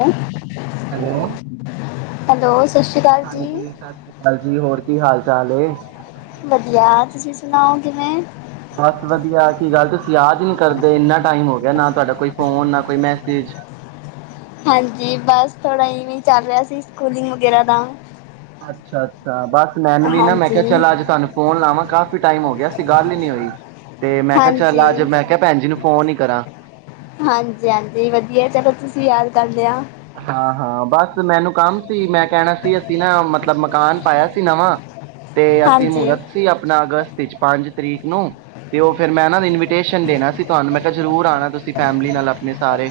ਹੈ [unintelligible] ਹੈਲੋ, ਸਤਿ ਸ਼੍ਰੀ ਅਕਾਲ ਹਾਂਜੀ ਜੀ ਸਤਿ ਸ੍ਰੀ ਅਕਾਲ ਜੀ ਹੋਰ ਕੀ ਹਾਲ ਚਾਲ ਏ? ਤੁਸੀ ਸੁਣਾਓ ਕਿਵੇਂ? ਬਸ ਵਧੀਆ ਕੀ ਗੱਲ ਤੁਸੀਂ ਯਾਦ ਹੀ ਨਹੀਂ ਕਰਦੇ ਇੰਨਾ ਟਾਈਮ ਹੋ- ਨਾ ਤੁਹਾਡਾ ਕੋਈ ਫੋਨ ਨਾ ਕੋਈ ਮੈਸੇਜ- ਹਾਂਜੀ ਬਸ ਥੋੜਾ ਇਵੇਂ ਚੱਲ ਰਿਹਾ ਸੀ ਸਕੂਲਿੰਗ ਵਗੈਰਾ ਦਾ- ਅੱਛਾ-ਅੱਛਾ, ਬਸ ਮੈਨੂੰ ਵੀ ਨਾ ਮੈਂ ਹਾਂਜੀ ਕਿਹਾ ਚੱਲ ਅੱਜ ਤੁਹਾਨੂੰ ਫੋਨ ਲਾਵਾਂ ਕਾਫ਼ੀ ਟਾਈਮ ਹੋ ਗਿਆ ਸੀ ਗੱਲ ਹੀ ਨੀ ਹੋਈ, ਤੇ ਮੈਂ ਕਿਹਾ ਹਾਂਜੀ ਚੱਲ ਅੱਜ ਮੈਂ ਕਿਹਾ ਭੈਣ ਜੀ ਨੂੰ ਫੋਨ ਹੀ ਕਰਾਂ। ਹਾਂਜੀ ਹਾਂਜੀ ਵਧੀਆ ਚਲੋ ਤੁਸੀਂ ਯਾਦ ਕਰ ਲਿਆ। ਹਾਂ ਹਾਂ ਬਸ ਮੈਨੂੰ ਕੰਮ- ਮੈਂ ਕਹਿਣਾ ਸੀ ਅਸੀਂ ਨਾ ਮਤਲਬ ਮਕਾਨ- ਪਾਇਆ ਸੀ ਨਵਾਂ- ਤੇ ਅਸੀਂ ਹਾਂਜੀ ਮੂਰਤ ਸੀ ਆਪਣਾ ਅਗਸਤ- ਪੰਜ ਤਰੀਕ ਨੂੰ ਤੇ ਉਹ ਫਿਰ ਮੈਂ ਨਾ ਇਨਵੀਟੇਸ਼ਨ ਦੇਣਾ ਸੀ ਤੁਹਾਨੂੰ ਮੈਂ ਕਿਹਾ ਜ਼ਰੂਰ ਆਉਣਾ ਤੁਸੀਂ ਫੈਮਿਲੀ ਨਾਲ ਆਪਣੇ ਸਾਰੇ।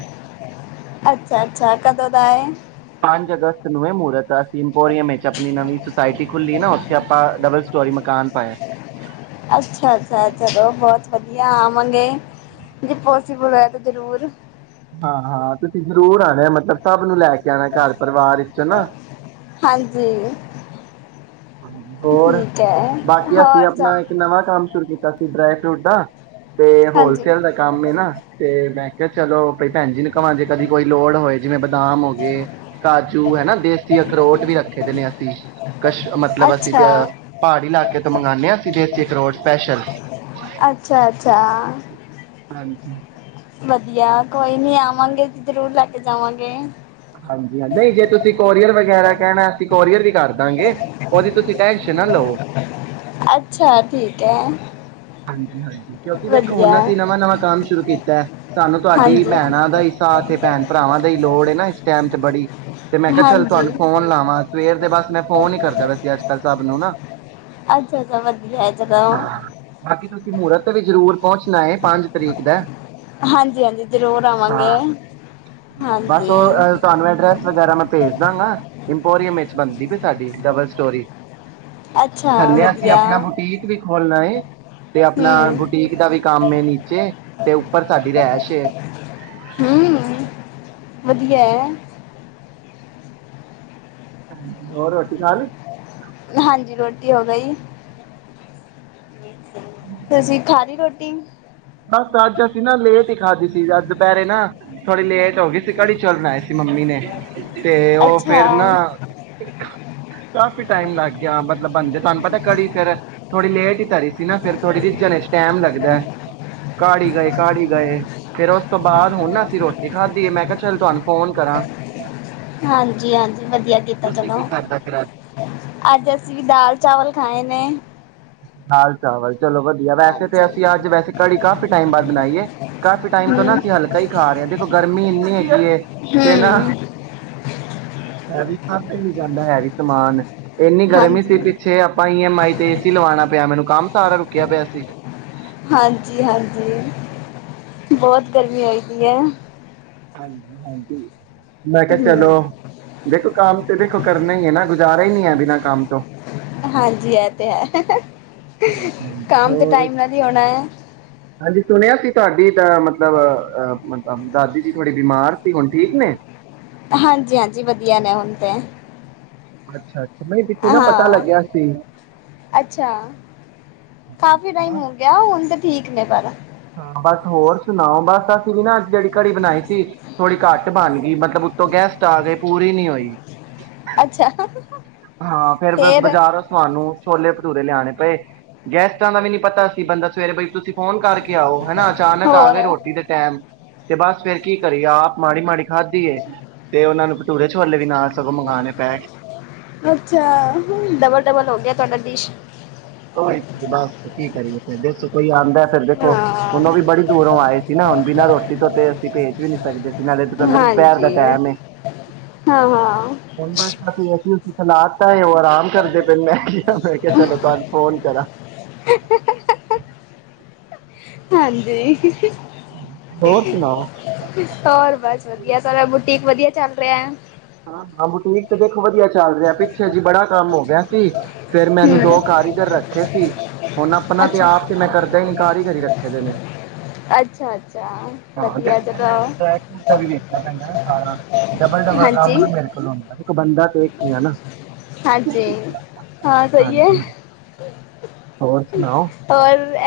ਅੱਛਾ ਅੱਛਾ ਕਦੋਂ ਦਾ ਏ? ਪੰਜ ਅਗਸਤ ਨੂੰ ਇਹ ਮਹੂਰਤ ਆ- ਇੰਪੋਰੀਅਮ ਵਿੱਚ ਆਪਣੀ ਨਵੀਂ ਸੋਸਾਇਟੀ ਖੁੱਲੀ ਨਾ ਉੱਥੇ ਆਪਾਂ ਡਬਲ- ਸਟੋਰੀ ਮਕਾਨ ਪਾਇਆ- ਅੱਛਾ ਅੱਛਾ ਚਲੋ ਬਹੁਤ ਵਧੀਆ ਆਵਾਂਗੇ ਜੇ ਪੋਸੀਬਲ ਹੋਇਆ ਤੇ ਜਰੂਰ। ਹਾਂ ਹਾਂ, ਤੁਸੀਂ ਜ਼ਰੂਰ ਆਣਾ ਮਤਲਬ ਸਭ ਨੂੰ ਲੈ ਕੇ- ਆਣਾ ਘਰ ਪਰਿਵਾਰ ਵਿਚੋਂ ਨਾ। ਹਾਂਜੀ ਹੂੰ, ਹੋਰ ਠੀਕ ਹੈ ਬਾਕੀ ਅਸੀਂ ਹੋਰ ਸਭ ਆਪਣਾ ਇੱਕ ਨਵਾਂ ਕੰਮ ਸ਼ੁਰੂ ਕੀਤਾ। ਸੀ ਡਰਾਈ ਫਰੂਟ ਦਾ- ਤੇ ਹਾਂਜੀ ਹੋਲਸੇਲ ਦਾ ਕੰਮ ਐ ਨਾ ਤੇ ਮੈਂ ਕਿਹਾ- ਚਲੋ- ਭੈਣਜੀ ਨੀ ਕਵਾਂ ਦੇ ਕਦੀ ਕੋਈ ਲੋੜ ਹੋਏ। ਜਿਵੇਂ ਬਦਾਮ ਹੋ ਗਏ ਕਾਜੂ ਹੈਨਾ। ਦੇਸੀ ਅਖਰੋਟ ਵੀ ਰੱਖੇ ਦੇ ਨੇ ਅਸੀਂ। ਕਸ਼ਮੀ ਮਤਲਬ ਅਸੀਂ ਤੇ ਅੱਛਾ ਪਹਾੜੀ ਇਲਾਕੇ ਤੋਂ ਮੰਗਵਾਂਦੇ ਹਾਂ ਅਸੀਂ ਤੇ ਇਕ ਰੋਡ ਸਪੈਸ਼ਲ ਅੱਛਾ -ਅੱਛਾ ਆਂ। ਹਾਂਜੀ ਵਧੀਆ ਕੋਈ ਨੀ ਆਵਾਂਗੇ ਜ਼ਰੂਰ ਲੈ ਕੇ ਜਾਵਾਂਗੇ। ਹਾਂਜੀ ਹਾਂ ਨਹੀਂ ਜੇ ਤੁਸੀਂ ਕੋਰੀਅਰ ਵਗੈਰਾ ਕਹਿਣਾ ਅਸੀਂ ਕੋਰੀਅਰ ਵੀ ਕਰਦਾਂਗੇ ਉਹਦੀ ਤੁਸੀਂ ਟੈਂਸ਼ਨ ਨਾ ਲੋ। ਅੱਛਾ ਠੀਕ ਐ। ਹਾਂਜੀ -ਹਾਂਜੀ ਕਿਉਂਕਿ ਦੇਖ ਹੁਣ ਅਸੀਂ ਨਵਾਂ- ਨਵਾਂ ਕੰਮ ਸ਼ੁਰੂ ਕੀਤਾ ਸਾਨੂੰ ਤੁਹਾਡੀ ਹਾਂਜੀ ਭੈਣਾਂ ਦਾ ਹੀ ਸਾਥ ਭੈਣ ਭਰਾਵਾਂ ਦਾ ਹੀ ਲੋੜ ਹੈਨਾ। ਸਹਿਮਤ ਬੜੀ ਤੇ ਮੈਂ ਕਿਹਾ ਚੱਲ ਹਾਂਜੀ ਤੁਹਾਨੂੰ ਫੋਨ ਲਾਵਾਂ ਸਵੇਰ ਦੇ ਬਸ ਮੈਂ ਫੋਨ ਹੀ ਕਰਦਾ ਵੈਸੇ ਅੱਜ ਕੱਲ ਸਭ ਨੂੰ ਨਾ ਅੱਛਾ ਅੱਛਾ ਵਧੀਆ ਜਗ੍ਹਾ ਤੁਸੀਂ ਮਹੂਰਤ ਤੇ ਵੀ ਜ਼ਰੂਰ ਪਹੁੰਚਣਾ ਹੈ ਪੰਜ ਤਰੀਕ ਦਾ ਹਾਂਜੀ- ਹਾਂਜੀ ਜ਼ਰੂਰ ਹਾਂ ਆਵਾਂਗੇ। ਬਸ ਹਾਂਜੀ ਉਹ ਤੁਹਾਨੂੰ ਐਡਰੈਸ ਵਗੈਰਾ ਮੈਂ ਭੇਜ ਦਾਂਗਾ। ਇੰਪੋਰੀਅਮ ਵਿੱਚ ਬਣਦੀ ਵੀ ਸਾਡੀ ਡਬਲ ਸਟੋਰੀ ਅੱਛਾ ਥੱਲੇ ਅਸੀਂ ਵਧੀਆ ਆਪਣਾ ਬੁਟੀਕ ਵੀ ਖੋਲਣਾ ਤੇ ਆਪਣਾ ਹਮ ਬੁਟੀਕ ਦਾ ਵੀ ਕੰਮ ਨੀਚੇ ਤੇ ਉੱਪਰ ਸਾਡੀ ਰਹਿਸ਼ ਏ। ਹਮ [unintelligible] ਹੋਰ ਰੋਟੀ ਖਾ ਲਈ ਹਾਂਜੀ ਰੋਟੀ ਹੋ ਗਈ। ਤੁਸੀਂ ਖੀ ਲਈ ਰੋ [inaudible] ਬਸ ਅੱਜ ਅਸੀਂ ਨਾ ਲੇਟ ਹੀ ਖਾਧੀ ਸੀ ਅੱਜ ਦੁਪਹਿਰੇ ਨਾ ਥੋੜੀ ਲੇਟ ਹੋ ਗਈ ਸੀ ਕੜੀ ਚਾਵਲ ਬਣਾਏ ਸੀ ਮੰਮੀ ਨੇ ਤੇ ਉਹ ਅੱਛਾ ਫੇਰ ਨਾ ਕਾਫੀ ਟਾਈਮ ਲੱਗ ਗਿਆ ਮਤਲਬ ਬਣਦੇ ਤੁਹਾਨੂੰ ਪਤਾ ਕੜੀ ਫੇਰ ਥੋੜੀ ਲੇਟ ਹੀ ਧਰੀ ਸੀ ਨਾ ਫ਼ਿਰ ਥੋੜੀ ਰੀਜ਼ਨ ਟੈਮ ਲੱਗਦਾ। ਘਾੜੀਗਏ ਘਾੜੀਗਏ ਫੇਰ ਉਸ ਤੋਂ ਬਾਅਦ ਹੁਣ ਨਾ ਅਸੀਂ ਰੋਟੀ ਖਾਧੀ ਹੈ ਮੈਂ ਕਿਹਾ ਚੱਲ ਤੁਹਾਨੂੰ ਫੋਨ ਕਰਾਂ ਹਾਂਜੀ -ਹਾਂਜੀ ਵਧੀਆ ਕੀਤਾ ਤੁਸੀਂ ਚਲੋ ਕੀ ਖਾਧਾ ਫਿਰ ਅੱਜ ਅੱਜ ਅਸੀਂ ਵੀ ਦਾਲ ਚਾਵਲ ਖਾਏ ਨੇ। ਦਾਲ ਚਾਵਲ ਚਲੋ ਵਧੀਆ ਵੈਸੇ ਤੇ ਹਾਂਜੀ ਅਸੀਂ ਅੱਜ ਵੈਸੇ ਕੜੀ ਕਾਫ਼ੀ ਟਾਈਮ ਬਾਅਦ ਬਣਾਈਏ ਕਾਫੀ ਟਾਈਮ ਤੋਂ ਨਾ ਹਮ ਅਸੀਂ ਹਲਕਾ ਹੀ ਖਾ ਰਹੇ ਹਾਂ ਦੇਖੋ ਗਰਮੀ ਇੰਨੀ ਹੈਗੀ ਤੇ ਨਾ ਹਮ ਫਸ ਵੀ ਜਾਂਦਾ ਹੈਵੀ ਸਮਾਨ ਇੰਨੀ ਗਰਮੀ ਸੀ ਹਾਂਜੀ ਪਿੱਛੇ ਆਪਾਂ ਈ ਐਮ ਆਈ ਤੇ ਤੀ ਲਵਾਣਾ ਪਿਆ ਮੈਨੂੰ ਕੰਮ ਸਾਰਾ ਰੁਕਿਆ ਪਿਆ ਸੀ। ਹਾਂਜੀ ਹਾਂਜੀ ਬਹੁਤ ਗਰਮੀ ਹੋਈ ਪਈ ਐ। ਹਾਂਜੀ- ਹਾਂਜੀ। ਮੈਂ ਕਿਹਾ ਹਮ ਚਲੋ ਦੇਖੋ, ਕੰਮ ਤੇ ਦੇਖੋ ਕਰਨਾ ਈ ਨਾ ਕੁਝ ਗੁਜਾਰਾ ਈ ਨੀ ਹੈ, ਬਿਨਾਂ ਕੰਮ ਤੋਂ। ਹਾਂਜੀ, ਐ ਤੇ ਹੈ। ਹਾਂਜੀ ਹਾਂਜੀ ਕੰਮ ਤੇ ਹੋਰ, ਟਾਈਮ ਨਾਲ ਹੀ ਹੋਣਾ ਹੈ ਹਾਂਜੀ ਸੁਣਿਆ ਸੀ ਤੁਹਾਡੀ ਦ ਮਤਲਬ ਅਹ ਮਤਬ ਦਾਦੀ ਜੀ ਥੋੜੀ ਬਿਮਾਰ ਸੀ, ਹੁਣ ਠੀਕ ਨੇ? ਹਾਂਜੀ- ਹਾਂਜੀ, ਵਧੀਆ ਨੇ ਹੁਣ ਤੇ। ਅੱਛਾ। ਹਾਂ, ਅੱਛਾ ਕਾਫੀ ਟਾਈਮ ਹੋ ਗਿਆਂ ਹੁਣ ਤੇ ਠੀਕ ਨੇ ਸਾਰਾ। ਹਾਂ, ਬਸ ਹੋਰ ਸੁਣਾਓ, ਬਸ ਅਸੀਂ ਵੀ ਨਾ ਅੱਜ ਜਿਹੜੀ ਕ੍ਹੜੀ ਬਣਾਈ ਸੀ ਥੋੜ੍ਹੀ ਘੱਟ ਬਣਗੀ, ਮਤਲਬ ਉੱਤੋਂ ਗੈਸਟ ਆ ਗਏ ਪੂਰੀ ਨੀ ਹੋਈ। ਅੱਛਾ। ਹਾਂ, ਫੇਰ ਬਸ ਬਾਜ਼ਾਰੋ ਤੁਹਾਨੂੰ ਛੋਲੇ ਭਟੂਰੇ ਲਿਆਣੇ ਪਏ ਗੈਸਟਾਂ ਦਾ ਵੀ ਨੀ ਪਤਾ ਸੀ, ਬੰਦਾ ਸਵੇਰੇ ਬਈ ਤੁਸੀਂ ਫੋਨ ਕਰਕੇ ਆਓ ਹਨਾ, ਅਚਾਨਕ ਆ ਗਏ ਹੋਰ ਰੋਟੀ ਦੇ ਟੈਮ। ਤੇ ਬਸ ਫੇਰ ਕੀ ਕਰੀਏ, ਆਪ ਮਾੜੀ-ਮਾੜੀ ਖਾਧੀ ਏ ਤੇ ਓਹਨਾਂ ਨੂੰ ਭਟੂਰੇ ਛੋਲੇ ਵੀ ਨਾਲ ਸਗੋਂ ਮੰਗਾਣੇ ਪਏ। ਅੱਛਾ, ਹੂੰ ਡਬਲ- ਡਬਲ ਹੋ ਗਿਆ ਤੁਹਾਡਾ ਡਿਸ਼। ਓਈ ਤੇ ਬਸ ਕੀ ਕਰੀਏ। ਤੇ ਦੇਸੋ ਕੋਈ ਆਉਂਦੈ। ਫੇਰ ਦੇਖੋ ਹੁਣ, ਹਾਂ ਓਨੋ ਵੀ ਬੜੀ ਦੂਰੋਂ ਆਏ ਸੀ ਨਾ ਹੁਣ ਬਿਨਾਂ ਰੋਟੀ ਤੋਂ ਤੇ ਅਸੀਂ ਭੇਜ ਵੀ ਨੀ ਸਕਦੇ ਸੀ ਨਾਲੇ ਥੋਨੂੰ ਪਤਾ ਦੁਪਹਿਰ ਦਾ ਹਾਂਜੀ ਟੈਮ ਏ, ਹਾਂ ਹਾਂ ਹੁਣ ਬਸ ਅਸੀਂ ਏਸੀ ਉਸੀ ਚਲਾ ਦਿੱਤਾ, ਉਹ ਆਰਾਮ ਕਰਦੇ ਪੇ ਨੇ ਮੈਂ ਕਿਹਾ ਚਲੋ ਤਾਨੂੰ ਫੋਨ ਕਰਾ। ਹਾਂਜੀ। ਹੋਰ ਸੁਣਾਓ ਹੋਰ ਬਸ, ਵਧ ਧੀਆ ਸਾਰਾ ਬੁਟੀਕ ਵਧੀਆ ਚੱਲ ਰਿਹਾ। ਹਾਂ- ਹਾਂ ਬੁਟੀਕ ਤੇ ਦੇ ਵਧੀਆ ਚੱਲ ਰਿਹਾ ਪਿੱਛੇ ਜੀ ਬੜਾ ਕੰਮ ਹੋ ਗਿਆ ਸੀ, ਫੇਰ ਮੈਨੂੰ ਦੋ ਹਮ ਕਾਰੀਗਰ ਰੱਖੇ ਸੀ ਹੁਣ ਆਪਣਾ ਤੇ ਅੱਛਾ ਆਪ ਤੇ ਮੈਂ ਕਰਦਾ ਹੀ ਨੀ ਕਾਰੀਗਰ ਹੀ ਰੱਖੇ ਦੇ ਨੇ। ਅੱਛਾ ਅੱਛਾ ਹਾਂ, ਵਧੀਆ ਦੇਖੋ ਫੇਰ ਚਲੋ ਮੈਨੂੰ ਟਰੈਕ ਸੂਟ ਦਾ ਵੀ ਦੇਖਣਾ ਪੈਂਦੈ ਨਾ ਸਾਰਾ ਡਬਲ- ਡਬਲ। ਕੰਮ ਹਾਂਜੀ ਨੀ ਮੇਰੇ ਕੋਲ ਹੁੰਦਾ ਇੱਕ ਬੰਦਾ ਤੇ ਇੱਕ ਹੀ ਆ ਨਾ ਹਾਂਜੀ ਹਾਂ, ਸਹੀ ਐ। ਹਾਂਜੀ [inaudible] ਹਾਂ ਹੋਰ ਸੁਣਾਓ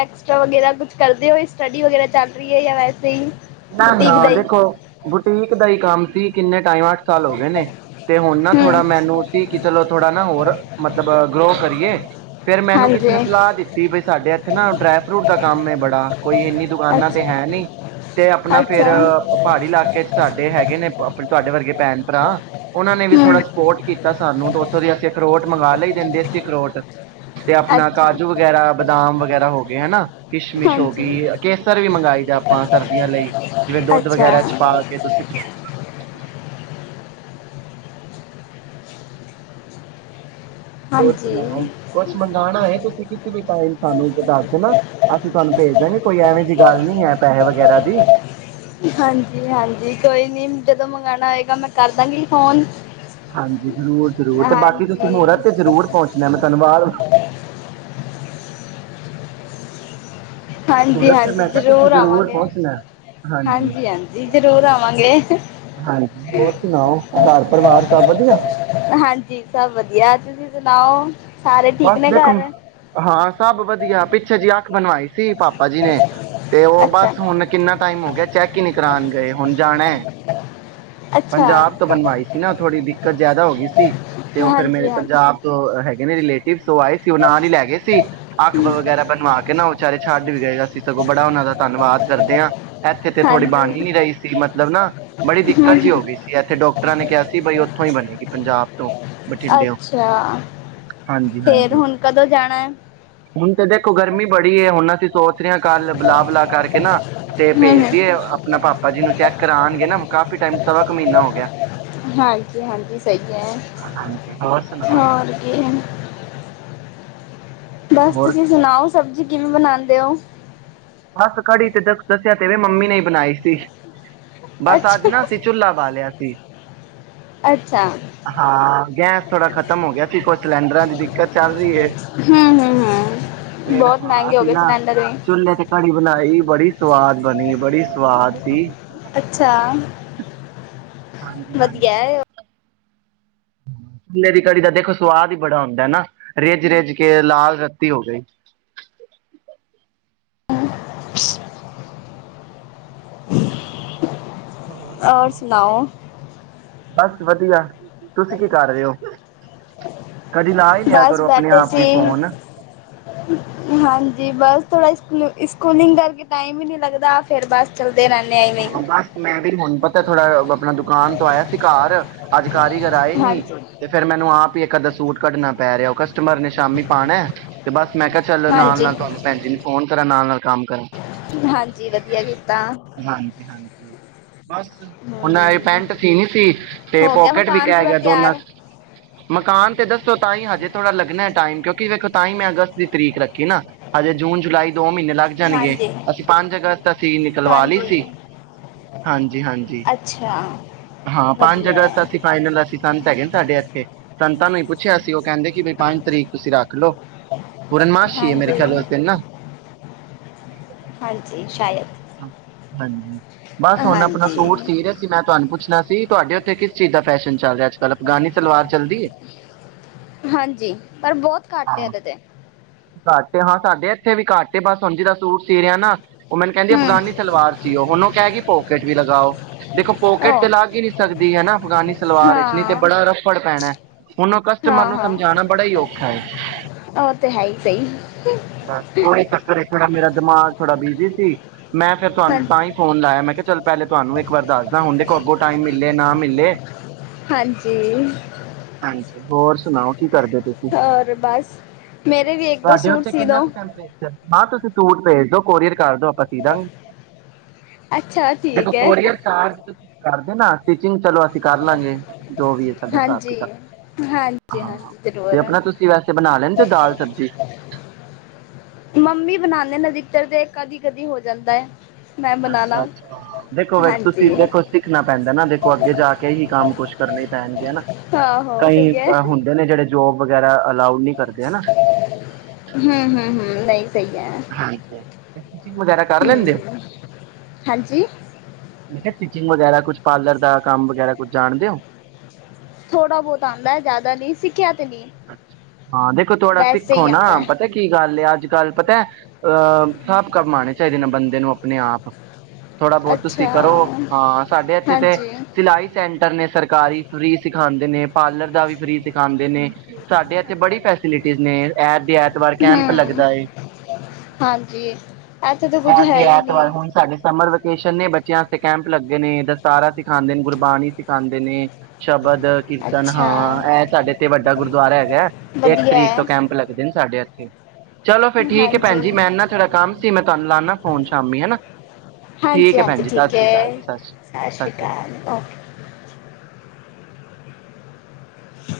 ਐਸਟਰਾ ਵਗੈਰਾ ਕੁਛ ਕਰਦੇ ਹੋ, ਸਟੱਡੀ ਵਗੈਰਾ ਚੱਲ ਰਹੀ ਏ ਯਾ ਵੈਸੇ ਈ ਨਾ ਨਾ ਦੇਖੋ ਬੁਟੀਕ ਦਾ ਹੀ ਕੰਮ ਵੀ ਕਿੰਨਾ ਤਾਈ ਮਾਂ ਅੱਠ ਸਾਲ ਹੋ ਗਏ ਨੇ, ਤੇ ਹੁਣ ਨਾ ਥੋੜਾ ਹਮ ਮੈਨੂੰ ਸੀ ਕਿ ਚਲੋ ਥੋੜਾ ਨਾ ਹੋਰ ਮਤਲਬ ਗਰੋ ਕਰੀਏ, ਫੇਰ ਮੈਨੂੰ ਕਿਸੇ ਹਾਂਜੀ ਨੇ ਸਲਾਹ ਦਿੱਤੀ, ਬਈ ਸਾਡੇ ਇੱਥੇ ਨਾ ਡਰਾਈ ਫਰੂਟ ਦਾ ਕੰਮ ਹੈ ਬੜਾ। ਕੋਈ ਇੰਨੀ ਦੁਕਾਨਾਂ ਤੇ ਅੱਛਾ ਹੈ ਨਹੀਂ। ਤੇ ਆਪਣਾ ਫੇਰ, ਅੱਛਾ ਪਹਾੜੀ ਇਲਾਕੇ ਚ ਸਾਡੇ ਹੈਗੇ ਨੇ ਤੁਹਾਡੇ ਵਰਗੇ ਭੈਣ ਭਰਾ ਉਹਨਾਂ ਨੇ ਵੀ ਥੋੜ੍ਹਾ ਹਮ ਸਪੋਰਟ ਕੀਤਾ ਸਾਨੂੰ, ਤੇ ਉੱਥੋਂ ਦੀ ਅਸੀਂ ਅਖਰੋਟ ਮੰਗਵਾ ਲਈ ਦੇ, ਦੇਸੀ ਅਖਰੋਟ ਤੇ ਆਪਣਾ ਅੱਛਾ ਕਾਜੂ ਵਗੈਰਾ ਬਦਾਮ ਵਗੈਰਾ ਹੋ ਗਏ ਹਨਾ ਕਿਸ਼ਮਿਸ਼ ਹੋ ਹਾਂਜੀ ਗਈ, ਕੇਸਰ ਵੀ ਮੰਗਵਾਏ ਜਾਂ ਆਪਾਂ ਸਰਦੀਆਂ ਲਈ ਜਿਵੇਂ ਦੁੱਧ ਅੱਛਾ ਵਗੈਰਾ ਚ ਪਾ ਕੇ ਤੁਸੀਂ ਹੋਰ ਸੁਣਾਓ, ਹਾਂਜੀ ਕੁਛ ਮੰਗਵਾਣਾ ਹੈ ਤੁਸੀਂ, ਕਿਸੇ ਵੀ ਟਾਈਮ ਸਾਨੂੰ ਦੱਸ ਦੇਨਾ। ਅਸੀਂ ਤੁਹਾਨੂੰ ਭੇਜ ਦਾਂਗੇ। ਕੋਈ ਐਵੇਂ ਜਿਹੀ ਗੱਲ ਨੀ ਹੈ, ਪੈਸੇ ਵਗੈਰਾ ਦੀ। ਹਾਂਜੀ ਹਾਂਜੀ ਕੋਈ ਨਹੀਂ ਜਦੋਂ ਮੰਗਵਾਉਣਾ ਹੋਏਗਾ, ਮੈਂ ਕਰਦਾਂਗੀ ਫੋਨ। ਹਾਂਜੀ, ਜ਼ਰੂਰ- ਜ਼ਰੂਰ, ਤੇ ਬਾਕੀ ਤੁਸੀਂ ਹਾਂਜੀ ਮੁਹਰਤ ਤੇ ਜ਼ਰੂਰ ਪਹੁੰਚਣਾ, ਮੈਂ ਤੁਹਾਨੁੰ ਵਾਰ-ਵਾਰ ਹਾਂਜੀ, ਮਹੂਰਤ ਤੇ ਹਾਂਜੀ ਮੈਂ ਕਿਹਾ ਤੁਸੀਂ ਜ਼ਰੂਰ ਆਵਾਂਗੇ। ਪਹੁੰਚਣਾ। ਹਾਂਜੀ, ਹਾਂਜੀ ਜ਼ਰੂਰ ਆਵਾਂਗੇ। ਹਾਂਜੀ ਹੋਰ ਸੁਣਾਓ ਘਰ ਪਰਿਵਾਰ ਸਭ ਵਧੀਆ? ਹਾਂਜੀ, ਸਭ ਵਧੀਆ। ਤੁਸੀਂ ਤਓ [unintelligible] ਬਸ ਦੇਖੋ, ਹਾਂ, ਸਭ ਵਧੀਆ, ਪਿੱਛੇ ਜਿਹੀ ਅੱਖ ਬਣਵਾਈ। ਸੀ ਪਾਪਾ ਜੀ ਨੇ, ਤੇ ਉਹ ਅੱਛਾ ਬਸ ਹੁਣ ਕਿੰਨਾ ਟਾਈਮ ਹੋ ਗਿਆ, ਚੈੱਕ ਹੀ ਨੀ ਕਰਾਉਣ ਗਏ। ਹੁਣ ਜਾਣਾ, ਅੱਛਾ ਪੰਜਾਬ ਤੋਂ ਬਣਵਾਈ ਸੀ ਨਾ, ਥੋੜੀ ਦਿੱਕਤ ਜਿਆਦਾ ਹੋ ਗਈ ਸੀ। ਤੇ ਉਹ ਫੇਿਰ ਹਾਂਜੀ ਮੇਰੇ ਹਾਂਜੀ ਪੰਜਾਬ ਤੋਂ ਹੈਗੇ ਨੇ ਰਿਲੇ ਆਏ ਸੀ। ਉਹ ਨਾਲ ਹੀ ਲੈ ਗਏ ਸੀ, ਅੱਖ ਵਗੈਰਾ ਬਣਵਾ ਕੇ ਨਾ, ਵਿਚਾਰੇ ਛੱਡ ਵੀ ਗਏ ਸੀ। ਅਸੀ ਸਗੋਂ ਬੜਾ ਉਹਨਾਂ ਦਾ ਧੰਨਵਾਦ ਕਰਦੇ ਹਾਂ। ਇੱਥੇ ਤੇ ਥੋੜੀ ਬਣ ਹਾਂਜੀ ਹੀ ਨੀ ਰਹੀ ਸੀ, ਮਤਲਬ ਨਾ, ਬੜੀ ਦਿੱਕਤ ਜਿਹੀ ਹੋ ਗਈ ਸੀ। ਇੱਥੇ ਡਾਕਟਰਾਂ ਨੇ ਕਿਹਾ ਸੀ, ਬਈ ਉੱਥੋਂ ਹੀ ਬਣੇਗੀ। ਪੰਜਾਬ ਤੋਂ, ਬਠਿੰਡੇਓ ਅੱਛਾ ਹਾਂਜੀ, ਫੇਰ ਹਾਂਜੀ। ਹੁਣ ਕਦੋਂ ਜਾਣਾ ਹੈ ਹੁਣ ਤੇ ਦੇਖੋ, ਗਰਮੀ ਬੜੀ ਏ, ਹੁਣ ਅਸੀਂ ਸੋਚ ਰੇ ਕੱਲ ਬਲਾ- ਬਲਾ ਕਰਕੇ ਨਾ, ਤੇ ਹਮ ਭੇਜਦੀਏ ਹਮ ਆਪਣਾ ਪਾਪਾ ਜੀ ਨੂੰ ਚੈੱਕ ਕਰਾਨਗੇ ਨਾ, ਕਾਫੀ ਟੈਮ, ਸਵਾ ਕ ਮਹੀਨਾ ਹੋ ਗਿਆ। ਹਾਂਜੀ ਹਾਂਜੀ ਸਹੀ ਹੈ ਹਾਂਜੀ, ਹੋਰ ਸੁਣਾਓ। ਹੋਰ ਕੀ ਬਸ ਹੋਰ ਤੁਸੀਂ ਸੁਣਾਓ। ਸਬਜ਼ੀ ਕਿਵੇਂ ਬਣਾਉਦੇ ਹੋ। ਦੀਦੀ ਮੰਮੀ ਨੇ ਬਣਾਈ ਸੀ। ਬਸ, ਅੱਜ ਅੱਛਾ ਨਾ ਅਸੀ ਚੁਲਾ ਬਾਲਿਆ ਸੀ। ਅੱਛਾ ਹਾਂ, ਗੈਸ ਥੋੜਾ ਖਤਮ ਹੋ ਗਿਆ ਸੀ, ਕੁਛ ਸਿਲੰਡਰਾਂ ਦੀ ਦਿੱਕਤ ਚੱਲ ਰਹੀ ਹੈ, ਹਮ ਹਮ ਹਮ ਫਿਰ ਬਹੁਤ ਹਾਂ ਮਹਿੰਗੇ ਹੋ ਅਸੀਂ ਗਏ ਨਾ ਸਿਲੰਡਰ ਵੀ ਚੁਲ੍ਹੇ ਤੇ ਬਣਾਈ ਬੜੀ ਸੋਹ ਸਵਾਦ ਬਣੀ, ਬੜੀ ਸਵਾਦ ਸੀ। ਅੱਛਾ। ਹਾਂਜੀ ਵਧੀਆ ਹਾਂਜੀ। ਹੈ ਚੁੱਲ੍ਹੇ ਦੀ ਕੜੀ ਦਾ ਦੇਖੋ ਸਵਾਦ ਹੀ ਬੜਾ ਹੁੰਦਾ ਨਾ ਰਿੱਝ- ਰਿੱਝ ਕੇ ਲਾਲ ਰੱਤੀ ਹੋ ਗਈ। [unintelligible] [unintelligible] ਔਰ ਸੁਣਾਓ। ਬਸ ਵਧੀਆ। ਤੁਸੀਂ ਕੀ ਕਰ ਰਹੇ ਔ, ਕਦੀ ਲਾਈ ਲਿਆ ਬਸ ਕਰੋ ਆਪਣੇ ਬੈਠੇ ਆਪ ਵੀ ਸੀ ਫੋਨ। ਥੋੜ੍ਹਾ ਇ ਸਕੂਲ ਸਕੂਲਿੰਗ ਕਰਕੇ ਟਾਈਮ ਹੀ ਨੀ ਲੱਗਦਾ ਫੇਰ ਬਸ ਚ ਹਾਂ, ਬਸ ਮੈਂ ਵੀ ਹੁਣ ਪਤਾ ਥੋੜਾ ਬ ਆਪਣਾ ਦੁਕਾਨ ਤੋਂ ਆਇਆ ਸੀ ਘਰ। ਅੱਜ ਕਾਰੀਗਰ ਆਏ ਨੀ, ਹਾਂਜੀ ਤੇ ਫੇਰ ਮੈਨੂੰ ਆਪ ਹੀ ਇਕ ਅੱਧਾ ਸੂਟ ਕੱਢਣਾ ਪੈ ਰਿਹਾ ਉਹ ਕਸ ਕਸਟਮਰ ਨੇ ਸ਼ਾਮੀ ਪਾਉਣਾ, ਤੇ ਬਸ ਮੈਂ ਕਿਹਾ ਚੱਲ ਹਾਂਜੀ ਨਾਲ-ਨਾਲ ਤੁਹਾਨੂੰ ਭੈਣ ਜੀ ਨੂੰ ਫੋਨ ਕਰਾਂ ਨਾਲ-ਨਾਲ ਕੰਮ ਕਰਾਂ। ਹਾਂਜੀ ਵਧੀਆ ਕੀਤਾ ਹਾਂਜੀ-ਹਾਂਜੀ, ਬਸ ਔਹ ਨਾਂ ਏ ਹਮ ਪੈਂਟ ਸੀਣੀ ਸੀ ਤੇ ਹੋ ਗਿਆ ਪੌਕਿਟ ਵੀ ਮਕਾਨ ਕਹਿ ਪੂਰਾ ਗਿਆ ਦੋਨਾਂ, ਤਿਆਰ ਮਕਾਨ ਤੇ ਦੱਸੋ ਤਾਂ ਨਹੀਂ ਹਜੇ ਥੋੜ੍ਹਾ ਲੱਗਣੈ ਟਾਈਮ ਕਿਉਂਕਿ ਵੇਖੋ ਤਾਂ ਹੀ ਮੈਂ ਅਗਸਤ ਦੀ ਤਰੀਕ ਰੱਖੀ ਨਾ ਹਜੇ ਜੂਨ ਜੁਲਾਈ ਦੋ ਮਹੀਨੇ ਲੱਗ ਜਾਣਗੇ ਹਾਂਜੀ ਅਸੀਂ ਪੰਜ ਅਗਸਤ ਅਸੀਂ ਨਿਕਲਵਾਲੀ। ਹਾਂਜੀ ਸੀ, ਹਾਂਜੀ- ਹਾਂਜੀ ਅੱਛਾ ਹਾਂ ਪੰਜ ਵਧੀਆ ਅਗਸਤ ਹੈ ਅਸੀਂ ਫਾਈਨਲ ਅਸੀਂ ਸੰਤ ਹੈਗੇ ਨੇ ਸਾਡੇ ਐਥੇ ਸੰਤਾਂ ਨੂੰ ਈ ਪੁੱਛਿਆ। ਉਹ ਕਹਿੰਦੇ ਕਿ ਬਈ ਪੰਜ ਤਰੀਕ ਤੁਸੀਂ ਰੱਖ ਲੋ ਪੂਰਨਮਾਸ਼ੀ ਏ ਮੇਰੇ ਹਾਂਜੀ ਖਿਆਲ ਓਸ ਦਿਨ ਨਾ। ਹਾਂਜੀ, ਸ਼ਾਇਦ ਹਾਂਜੀ, ਬਸ ਹੁਣ ਅਪਣਾ ਹਾਂਜੀ ਸੂਟ ਸੀਅ ਰਹੇ ਸੀ ਮੈਂ ਤੁਹਾਨੂੰ ਪੁੱਛਣਾ ਸੀ ਦੀ ਤੁਹਾਡੇ ਔਥੇ ਕਿਸ ਚੀਜ਼ ਦਾ ਫੈਸ਼ਨ ਚੱਲ ਰਿਹਾ। [unintelligible] ਅਫਗਾਨੀ ਸਲਵਾਰ ਚੱਲਦੀ ਏ। ਹਾਂਜੀ, ਪਰ ਬਹੁਤ ਘੱਟ ਏ ਹਾਂ ਐਦੇ ਤੇ। ਘੱਟ ਏ ਹਾਂ ਸਾਡੇ ਐਥੇ ਵੀ ਘੱਟ ਏ, ਬਸ ਹੁਣ ਜਿਦਾ ਸੂਟ ਸੀਅ ਰਿਹਾ ਨਾ ਉਹ ਮੈਨੂੰ ਕਹਿੰਦੀ ਹਮ ਅਫਗਾਨੀ ਸਲਵਾਰ ਸੀਓ, ਹੁਣ ਉਹ ਕਹਿ ਗੀ ਪੋਕੇਟ ਵੀ ਲਗਾਓ ਵੇਖੋ ਪੋਕੇਟ ਤੇ ਉਹ ਲੱਗ ਈ ਨੀ ਸਕਦੀ ਹਨਾ, ਅਫਗਾਨੀ ਸਲਵਾਰ ਇਸ ਲਈ ਤੇ ਹਾਂ ਬੜਾ ਰੱਫੜ ਪੈਣੈ ਹੁਣ ਉਹ ਕਸਟਮਰ ਹਾਂ ਨੂੰ ਹਾਂ ਸਮਝਾਣਾ ਬੜਾ ਈ ਔਖਾ ਏ। ਉਹ ਤੇ ਹੈ ਹੀ ਸਹੀ ਬਸ ਕੋਈ ਚੱਕਰ ਏ ਥੋੜਾ ਮੇਰਾ ਦਿਮਾਗ ਥੋੜਾ ਬਿਜੀ ਸੀ। ਮੈਂ ਫੇਰ ਹਾਂ ਤੁਹਾਨੂੰ ਤਾਂ ਈ ਫੋਨ ਲਾਇਆ ਮੈਂ ਕਿਆ ਪਹਿਲੇ ਤੁਹਾਨੂੰ ਇੱਕ ਵਾਰ ਦੱਸਦਾ ਹੁਣ ਦੇ ਕੋ ਅੱਗੋਂ ਟਾਈਮ ਮਿਲੇ ਨਾ ਮਿਲੇ ਹਾਂਜੀ ਹਾਂਜੀ ਹੋਰ ਸੁਣਾਓ ਕੀ ਔਰ ਬਸ ਤੁਹਾਡੇ ਉੱਤੇ ਕਿੰਨਾ ਕੁ ਟੈਂਪਰੇਚਰ ਹਾਂ ਤੁਸੀਂ ਤੂੜ ਭੇਜ ਦੋ ਕੋਰੀਅਰ ਕਰ ਦੋ ਹਾ ਸੀ ਦਾਗੇ, ਤੇ ਕੋਰੀਅਰ ਚਾਰਜ ਕਰ ਦੇਨਾ ਨਾ ਅਸੀ ਚਲੋ ਅਸੀਂ ਕਰ ਲਾਂਗੇ ਜੋ ਵੀ ਹੈ ਸਾਡਾ ਹਿਸਾਬ ਹਾਂਜੀ ਕਿਤਾਬ ਹਾਂਜੀ ਹਾਂ ਹਾਂਜੀ ਤੇ ਜ਼ਰੂਰ ਆਪਣਾ ਤੁਸੀਂ ਵੈਸੇ ਬਣਾ ਲੈਣ ਮੰਮੀ ਬਣਾਉਂਦੇ ਏਦੀ ਚੱਲ ਦੇ ਕਦੀ ਕਦੀ ਹੋ ਜਾਂਦਾ ਹੈ ਮੈਂ ਬਣਾਣਾ ਅੱਛਾ ਅੱਛਾ ਦੇਖੋਖ ਹਾਂਜੀ ਤੁਸੀਂ ਦੇਖੋ ਸਿੱਖਣਾ ਪੈਂਦਾ ਨਾ ਦੇਖੋ ਅੱਗੇ ਜਾ ਕੇ ਹੀ ਕੰਮ ਕੁਛ ਕਰਨੇ ਹੀ ਪੈਣਗੇ ਹੈਨਾ ਆਹੋ ਕਈ ਹੁੰਦੇ ਨੇ ਜਿਹੜੇ ਜੋਬ ਵਗੈਰਾ ਅਲਾਊਡ ਨਹੀਂ ਕਰਦੇ ਹਨਾ ਹੂ ਹੂ ਹੂ ਲਈ ਸਹੀ ਹੈ ਸਟਿਚ ਵਗੈਰਾ ਕਰ ਲੈਂਦੇ ਹੋ ਹਮ ਹਾਂਜੀ ਸਟਿਚਿੰਗ ਵਗੈਰਾ ਕੁਛ ਪਾਰਲਰ ਦਾ ਕੰਮ ਵਗੈਰਾ ਕੁਛ ਜਾਣਦੇ ਹੋ ਥੋੜਾ ਬਹੁਤ ਆਉਂਦਾ ਜ਼ਿਆਦਾ ਨਹੀਂ ਸਿੱਖਿਆ ਤੇ ਨਹੀਂ ਹਾਂ ਦੇਖੋ ਥੋੜਾ ਵੈਸੇ ਸਿੱਖੋ ਹੀ ਨਾ ਆਉਂਦਾ ਹੈ ਪਤਾ ਕੀ ਗੱਲ ਹੈ ਅੱਜ ਕੱਲ ਪਤਾ ਅਹ ਸਾਬ ਕਮਾਣੇ ਚਾਹੀਦੇ ਨਾ ਬੰਦੇ ਨੂੰ ਆਪਣੇ ਆਪ ਥੋੜ੍ਹਾ ਬਹੁਤ ਤੁਸੀਂ ਅੱਛਾ ਕਰੋ ਹਾਂ ਸਾਡੇ ਇੱਥੇ ਤੇ ਹਾਂਜੀ ਸਿਲਾਈ ਸੈਂਟਰ ਨੇ ਸਰਕਾਰੀ ਫ੍ਰਰੀ ਸਿਖਾਉਦੇ ਨੇ ਪਾਰਲਰ ਦਾ ਵੀ ਫਰੀ ਸਿਖਾਉਂਦੇ ਨੇ ਸਾਡੇ ਇੱਥੇ ਬੜੀ ਫੈਸਿਲਿਟੀਜ਼ ਨੇ ਐਤਵਾਰ ਕੈਂਪ ਹਮ ਲੱਗਦਾ ਹੈ ਹਾਂਜੀ ਇੱਥੇ ਤਾਂ ਕੁੱਝ ਹੈ ਹੀ ਐਤਵਾਰ ਨਹੀਂ ਹੁਣ ਸਾਡੇ ਸਮਰ ਵੇਕੇਸ਼ਨ ਨੇ ਬੱਚਿਆਂ ਕੈਂਪ ਲੱਗੇ ਨੇ ਦਸਤਾਰਾ ਸਿਖਾਉਦੇ ਨੇ ਗੁਰਬਾਣੀ ਸਿਖਾਉਂਦੇ ਨੇ ਸ਼ਬਦ ਕੀਰਤਨ ਅੱਛਾ ਹਾਂ ਇਹ ਸਾਡੇ ਤੇ ਵੱਡੇ ਸਾਡਾ ਗੁਰਦੁਆਰਾ ਹੈਗਾ ਇੱਕ ਵਧੀਆ ਤਰੀਕ ਹੈ ਤੋਂ ਕੈਂਪ ਲੱਗਦੇ ਨੇ ਸਾਡੇ ਇੱਥੇ ਚਲੋ ਫਿਰ ਠੀਕ ਹੈ ਭੈਣ ਜੀ ਹਾਂਜੀ ਮੈਂ ਇਨਾ ਥਡਾ ਕੰਮ ਸੀ ਮੈਂ ਤੁਹਾਨੂੰ ਲਾਉਦਾ ਫੋਨ ਸ਼ਾਮੀ ਹੈਨਾ ਹਾਂਜੀ ਠੀਕ ਹੈ ਭੈਣ ਹਾਂਜੀ ਜੀ ਠੀਕ ਸਤਿ ਸ੍ਰੀ ਅਕਾਲ ਹੈ ਜੀ ਸਤਿ ਸ੍ਰੀ ਅਕਾਲ ਸਤਿ ਸ਼੍ਰੀ ਅਕਾਲ